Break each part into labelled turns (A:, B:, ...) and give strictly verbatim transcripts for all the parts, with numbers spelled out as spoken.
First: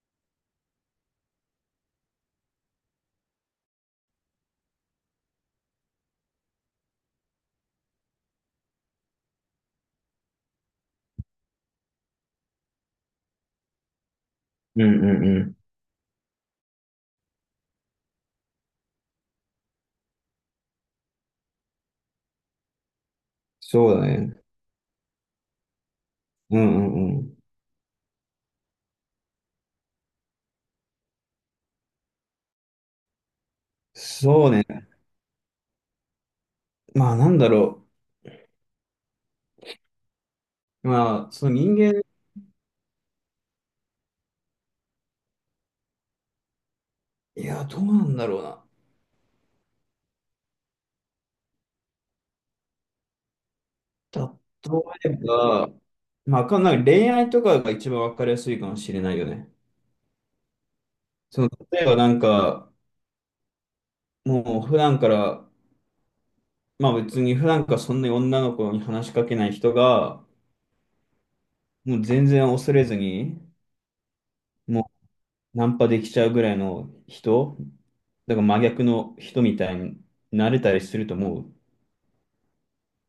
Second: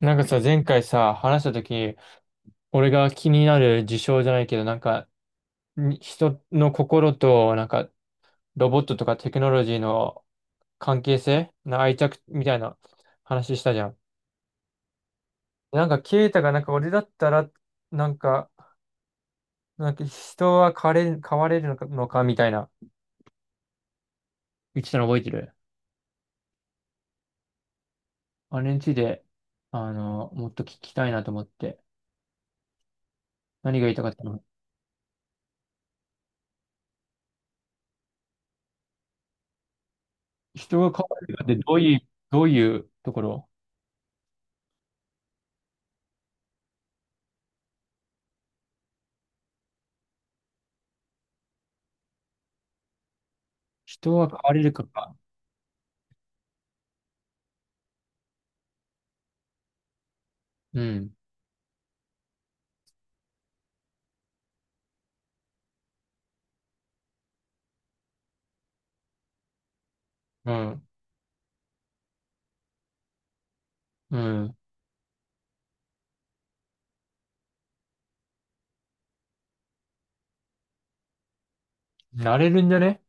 A: なんかさ、前回さ、話したとき、俺が気になる事象じゃないけど、なんか、に人の心と、なんか、ロボットとかテクノロジーの関係性な愛着みたいな話したじゃん。
B: うんうんうん。
A: なんか、ケイタが、なんか、俺だったら、なんか、なんか、人は変われる、変われるのか、のかみたいな、
B: そうだね。
A: 言ってたの覚えてる？
B: うんうんうん。
A: あれについて、あの、もっと聞きたいなと思って。何が言いたかったの？
B: そうね。まあ、なんだろ
A: 人
B: う。
A: が変われ
B: まあ、
A: るかっ
B: その
A: て、ど
B: 人
A: うい
B: 間、
A: う、どういうところ？
B: いや、どうなんだろうな。
A: 人は変われるか
B: 例
A: か。
B: えば、まあわかんない。恋愛とかが一番わかりやすいかもしれないよね。
A: うん。
B: その、例えばなんか、もう普段から、まあ別に普段からそんなに女の子に話しかけない人が、
A: うん。
B: もう全然恐れずに、
A: うん。
B: もうナンパできちゃうぐらいの人、だから真逆の人みたいになれたりすると思う。
A: なれるんじゃね？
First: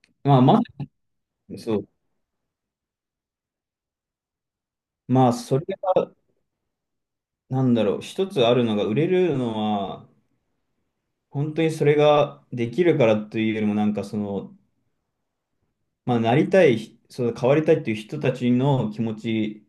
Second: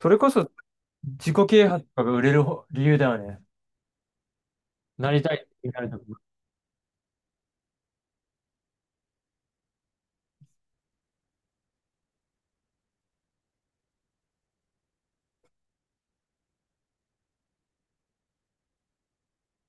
A: それこ
B: まあ
A: そ
B: まあ、
A: 自己啓
B: そ
A: 発
B: う。
A: とかが売れるほ理由だよね。なり
B: まあ、
A: たい
B: そ
A: っ
B: れ
A: てなると、
B: が、なんだろう、一つあるのが、売れるのは、本当にそれができるからというよりも、なんかその、まあ、なりたい、そう変わりたいっていう人たちの気持ち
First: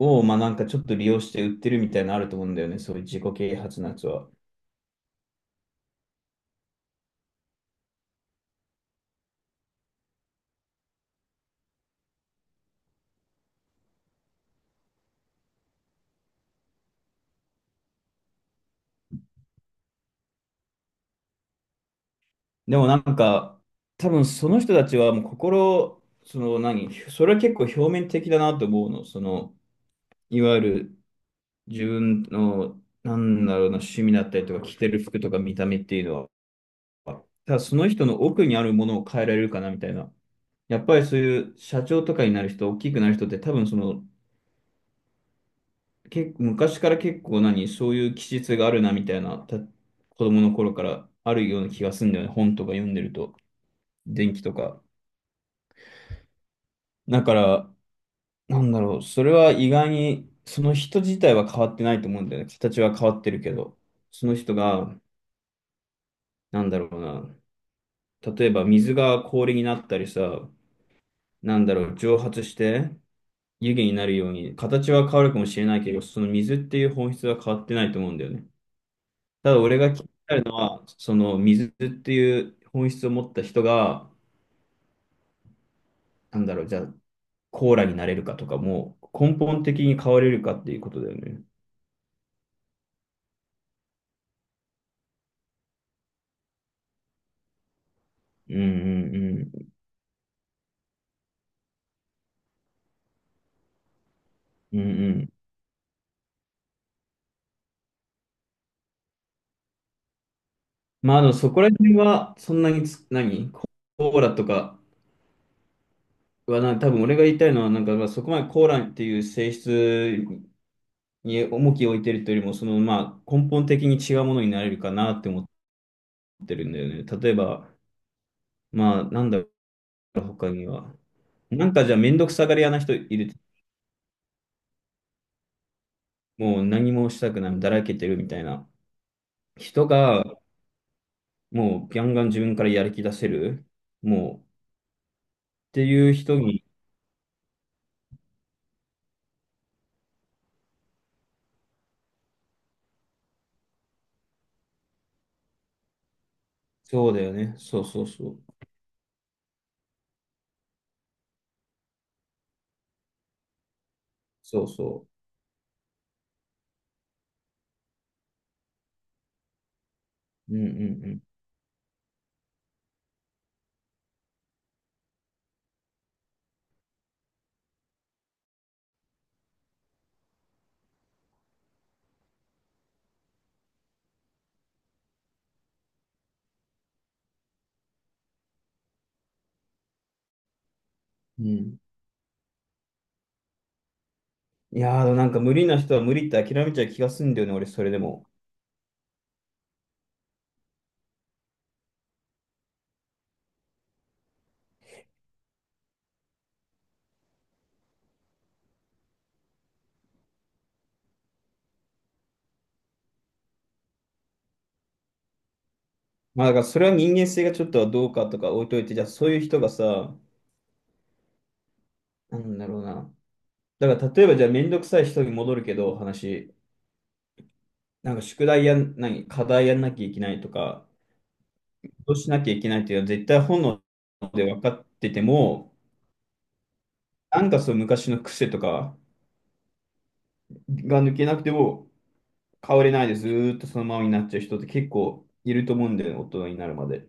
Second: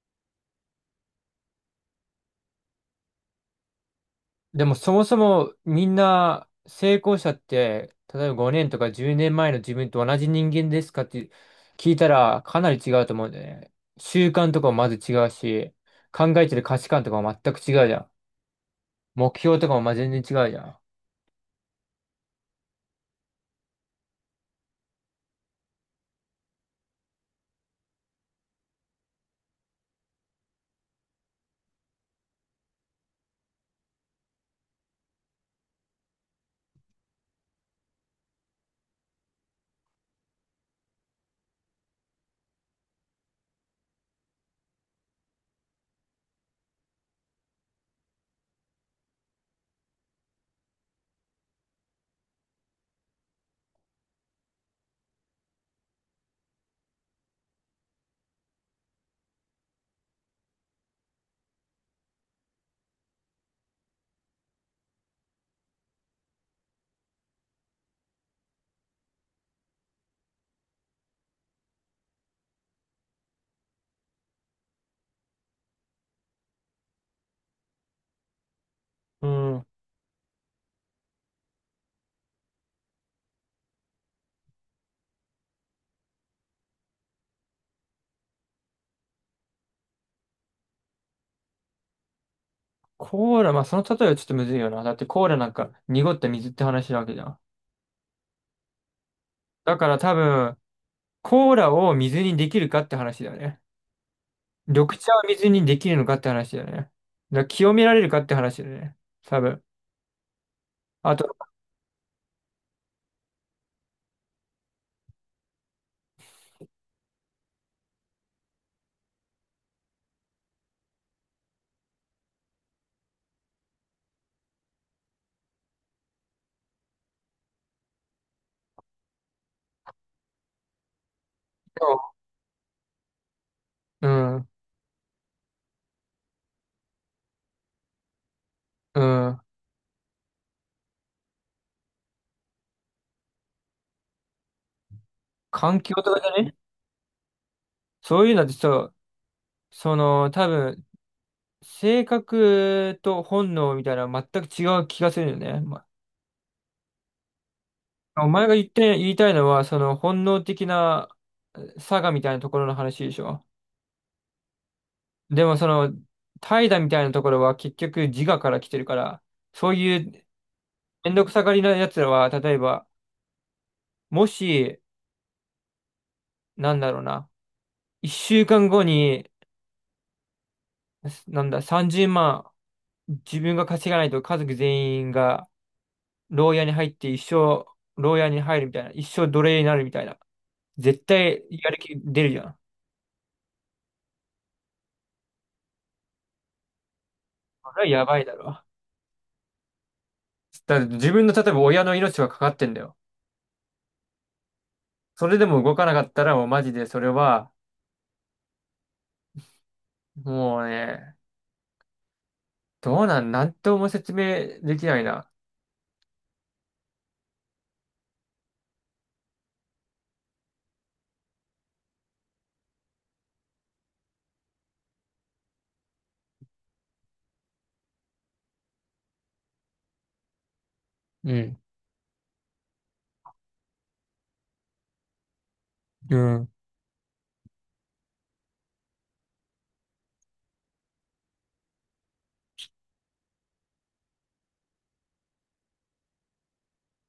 B: を、まあ、なんかちょっと利用して売ってるみたいなのあると思うんだよね、そういう自己啓発のやつは。
A: でもそもそもみんな成功者って、例えばごねんとかじゅうねんまえの自分と同じ人間ですかって聞いたらかなり違うと思うんだよね。習慣とかもまず違うし、考えてる価値観とかも全く違うじゃん。目標とかもまあ全然違うじゃん。
B: でもなんか、多分その人たちはもう心、その何、それは結構表面的だなと思うの、その、いわゆる自分の、なんだろうな、趣味だったりとか、着てる服とか見た目っていうのは、ただその人の奥にあるものを変えられるかなみたいな。やっぱりそういう社長とかになる人、大きくなる人って多分その、結構昔から結構何、そういう気質があるなみたいな、た子供の頃からあるような気がするんだよね。本とか読んでると、電気とか。だから、なんだろう、それは意外に、その人自体は変わってないと思うんだよね。形は変わってるけど、その人が、なんだろうな、例えば水が氷になったりさ、なんだろう、蒸発して、湯気になるように、形は変わるかもしれないけど、その水っていう本質は変わってないと思うんだよね。
A: う
B: ただ
A: ん。
B: 俺が気になるのは、その水っていう本質を持った人が、なんだろう、じゃあコーラになれるかとかも、根本的に変われるかっていうことだよね。
A: コーラ、まあその例えはちょっとむずいよな。だってコーラなんか濁った水って話なわけじゃん。
B: うんうんう
A: だから多分、コーラを水にできるかって話だよね。
B: ん。うん
A: 緑
B: う
A: 茶を
B: ん。
A: 水にできるのかって話だよね。だから清められるかって話だよね。多分。
B: ま
A: あ
B: あ、あの、
A: と、
B: そこら辺は、そんなにつ、何ココーラとかはな、多分俺が言いたいのは、なんか、まあ、そこまでコーラっていう性質に重きを置いてるというよりも、その、まあ、根本的に違うものになれるかなって思ってってるんだよね。例えば、まあ、なんだろう、他には。なんかじゃあ、めんどくさがり屋な人いる。
A: うん、
B: もう何もしたくない、だらけてるみたいな。
A: うん。
B: 人が、もう、ガンガン自分からやる気出せる。もう、っ
A: 環
B: て
A: 境
B: い
A: と
B: う
A: かじ
B: 人
A: ゃね？
B: に、
A: そういうのってさ、その、多分、性格と本能みたいなのは全く違う気がするよね。ま
B: そうだよね。そうそう
A: お
B: そ
A: 前が
B: う。
A: 言って、言いたいのは、その本能的なえ差がみたいなところの話でしょ。
B: そうそ
A: でもその、怠惰みたいなところは結局自我から来てるから、そういう
B: う。うんう
A: めん
B: ん
A: どくさがりなやつらは、例えば、もし、なんだろうな、一週間後に、すなんだ、さんじゅうまん、自分が稼がないと家族全員が、牢屋に入って一生、牢屋に入るみたいな、一生奴隷になるみたいな。絶
B: う
A: 対、
B: ん。う
A: やる
B: ん。
A: 気出るじゃん。
B: いやー、なんか無理な人は無理って諦めちゃう気がするんだよね、俺、
A: それ
B: そ
A: は
B: れで
A: やばい
B: も。
A: だろ。だって自分の、例えば親の命がかかってんだよ。それでも動かなかったら、もうマジでそれは、もうね、どうなん、なんとも説明できないな。
B: まあ、だからそれは人間性がちょっとはどうかとか置いといて、じゃあそういう人がさ、なんだろうな。だから例えばじゃあめんどくさい人に戻るけど、話。なんか宿題やん、何、課題やんなきゃいけないとか、
A: うん。
B: どうしなきゃいけないっていうのは絶対本能で分かってても、
A: うん。
B: なんかその昔の癖とかが抜けなくても変われないでずーっとそのままになっちゃう人って結構いると思うんだよね、大人になるまで。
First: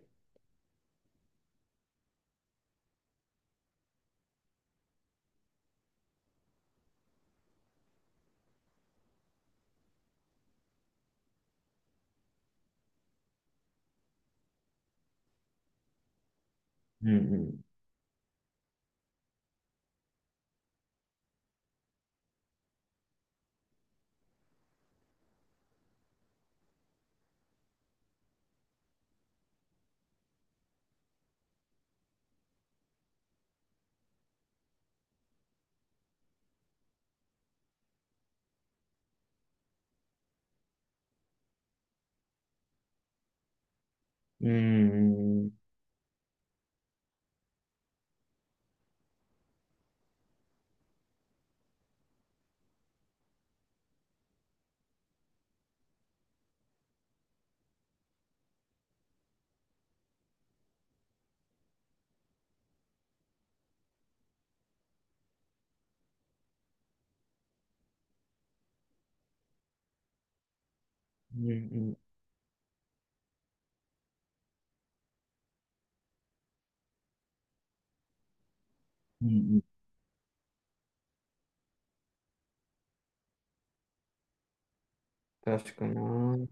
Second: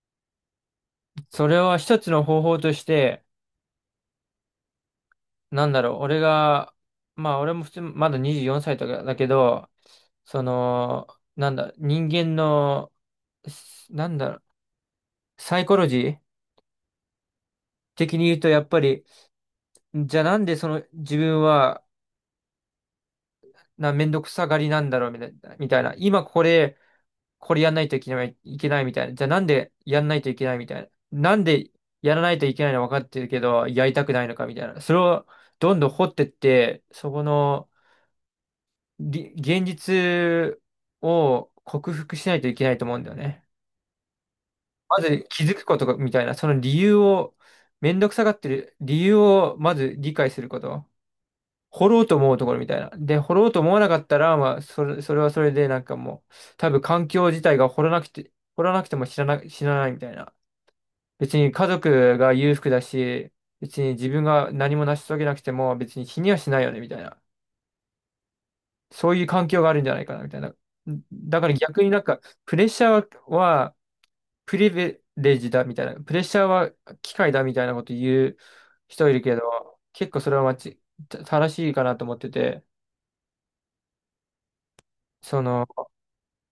A: それは一つの方法として、なんだろう、俺が、まあ俺も普通、まだにじゅうよんさいとかだけど、その、なんだ、人間の、すなんだろう、サイコロジー
B: うん
A: 的に言うと、やっぱり、じゃあなんでその自分は、な、めんどくさがりなんだろうみたいな、みたいな。今これ、これやんないといけない、いけないみたいな。じゃあなんでやんないといけないみたいな。なんでやらないといけないの分かってるけど、やりたくないのかみたいな。それをどんどん掘ってって、そこの、り現実を克服しないといけないと思うんだよね。
B: うん。う
A: まず
B: ん
A: 気
B: うん。
A: づくことがみたいな、その理由を、めんどくさがってる理由をまず理解すること。掘ろうと思うところみたいな。で、掘ろうと思わなかったら、まあ、それ、それはそれでなんかもう、多分環境自体が掘らなくて、掘らなくても知らな、知らないみたいな。別に家族が裕福だし、別に自分が何も成し遂げなくても別に死にはしないよねみたいな。そういう環境があるんじゃないかな、みたいな。
B: う
A: だか
B: ん
A: ら
B: う
A: 逆に
B: ん。
A: なんか、プレッシャーはプリベレージだ、みたいな。プレッシャーは機械だ、みたいなこと言う人いる
B: うんう
A: けど、
B: ん。
A: 結構それは間違た正しいかなと思ってて、その、
B: 確かな。うん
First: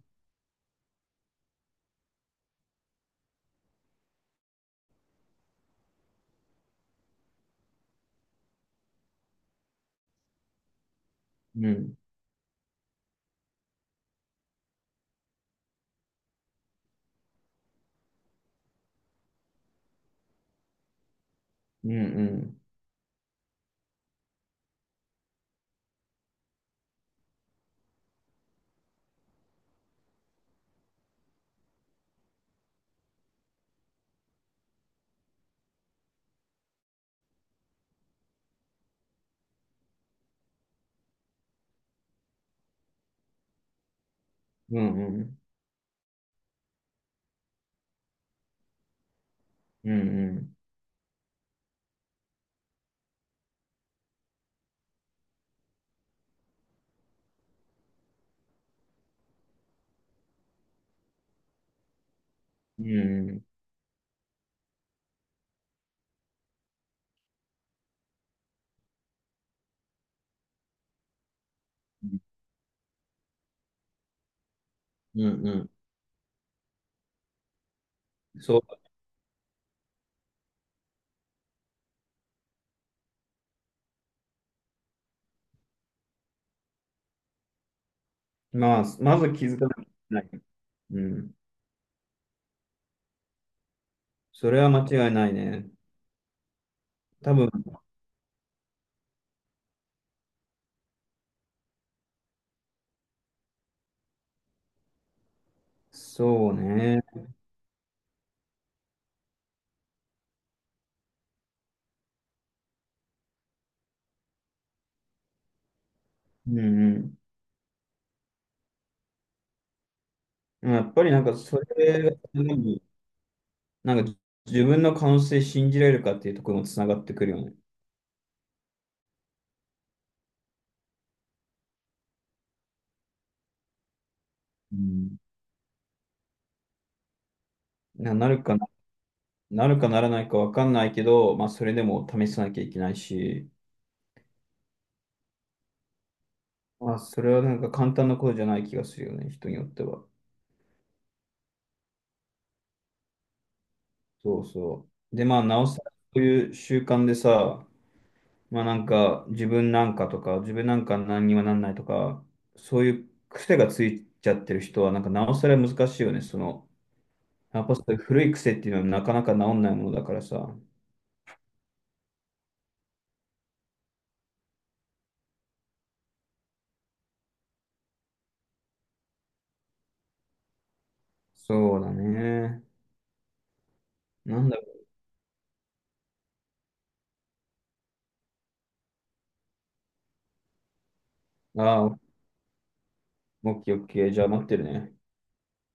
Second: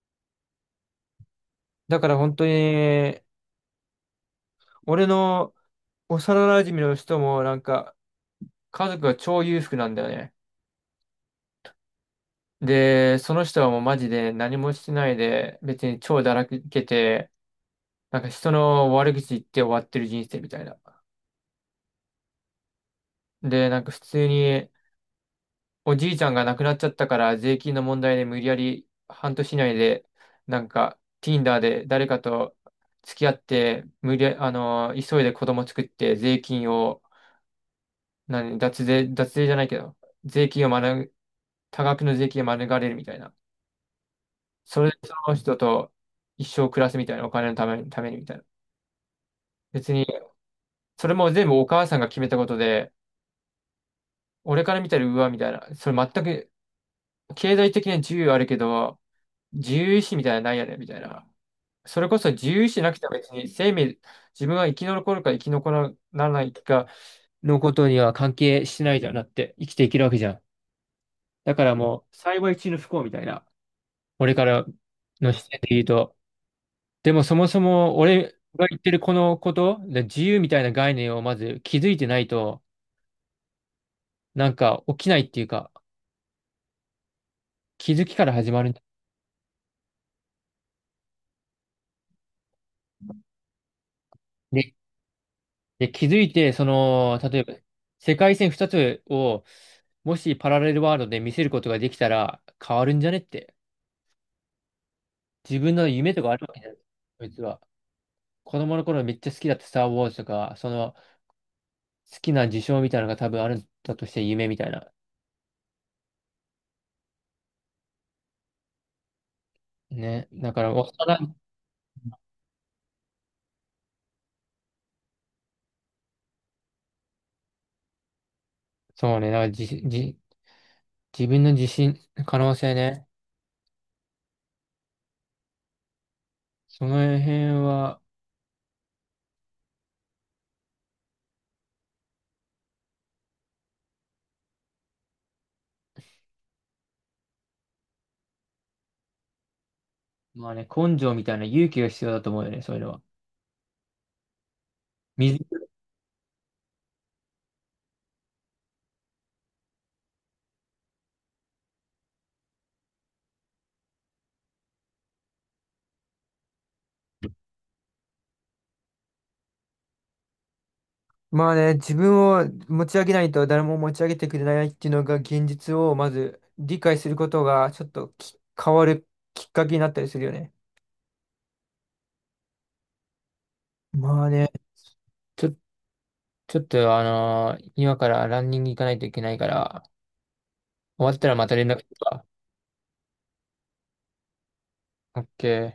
A: だから本当に、俺の幼馴染の人もなんか、家族が超裕福なんだよね。
B: うん。
A: で、その人はもうマジで何もしてないで、別に超だらけて、なんか人の悪口言って終わってる人生みたいな。
B: うんうん。
A: で、なんか普通におじいちゃんが亡くなっちゃったから税金の問題で無理やり半年以内でなんか Tinder で誰かと付き合って無理や、あのー急いで子供作って税金を何、脱税、脱税じゃないけど税金を免、多額の税金を免れるみたいな。
B: う
A: そ
B: ん
A: れでそ
B: う
A: の
B: ん。
A: 人と一生暮らすみたいなお金のために、ためにみたいな。
B: う
A: 別
B: ん
A: に
B: うん。
A: それも全部お母さんが決めたことで俺から見たらうわみたいな。それ全く経済的には自由あるけど、自由意志みたいなのないよね、みたいな。それこそ自由意志なくては別に生命、自分が生き残るか生き残らないかのことには関係してないじゃん、だって生きていけるわけじゃん。だからもう、幸い中の不幸みたいな、俺から
B: う
A: の
B: ん
A: 視
B: う
A: 点で
B: ん。
A: 言うと。でもそもそも俺が言
B: そ
A: ってるこのこと、で自由みたいな概念をまず気づいてないと、なんか起きないっていうか、気づきから始
B: う。
A: まるん
B: ま
A: だ。
B: あ、まず気づかなきゃいけない。うん。それは間違いないね。
A: で、気づいて、その、
B: 多
A: 例え
B: 分、
A: ば、世界線ふたつを、もしパラレルワールドで見せることができたら変わるんじゃねって。自分の夢とかある
B: そ
A: わ
B: う
A: けじゃない。
B: ね。
A: こいつは。子供の頃めっちゃ好きだったスター・ウォーズとか、その好きな事象みたいなのが多分あるんだとして夢みたいな。
B: うん
A: ね。だか
B: う
A: ら、
B: ん。やっぱり
A: 幼
B: なん
A: い、
B: かそれが、なんか自分の可能性信じられるかっていうところもつながってくるよね。
A: そうね。だからじ、じ、自分の自信、可能性ね。
B: うん。
A: その辺は、
B: な、なるかな、なるかならないかわかんないけど、まあそれでも試さなきゃいけないし、まあそれはなんか簡単なことじゃない気がするよね、人によっては。
A: まあね、根性みたいな勇気が必要だと思うよね、そういうのは。
B: そうそう。で、まあなお
A: 自
B: さらこういう習慣でさ、まあなんか、自分なんかとか、自分なんか何にもなんないとか、そういう癖がついちゃってる人は、なんかなおさら難しいよね。その、やっぱそういう古い癖っていうのはなかなか治んないものだからさ。
A: まあね、自分を持ち上げないと誰も持ち上げてくれないっていうのが現実をまず理解することがちょっとき変わるきっかけになったりするよね。
B: そうだね。
A: まあ
B: なん
A: ね、
B: だろ
A: ちょ、ちょっとあのー今からランニング行かないといけないから、終わったらまた
B: う。
A: 連
B: あ
A: 絡
B: あ、
A: する
B: オ
A: わ。
B: ッケーオッケー。じゃあ待ってるね。
A: オッケー。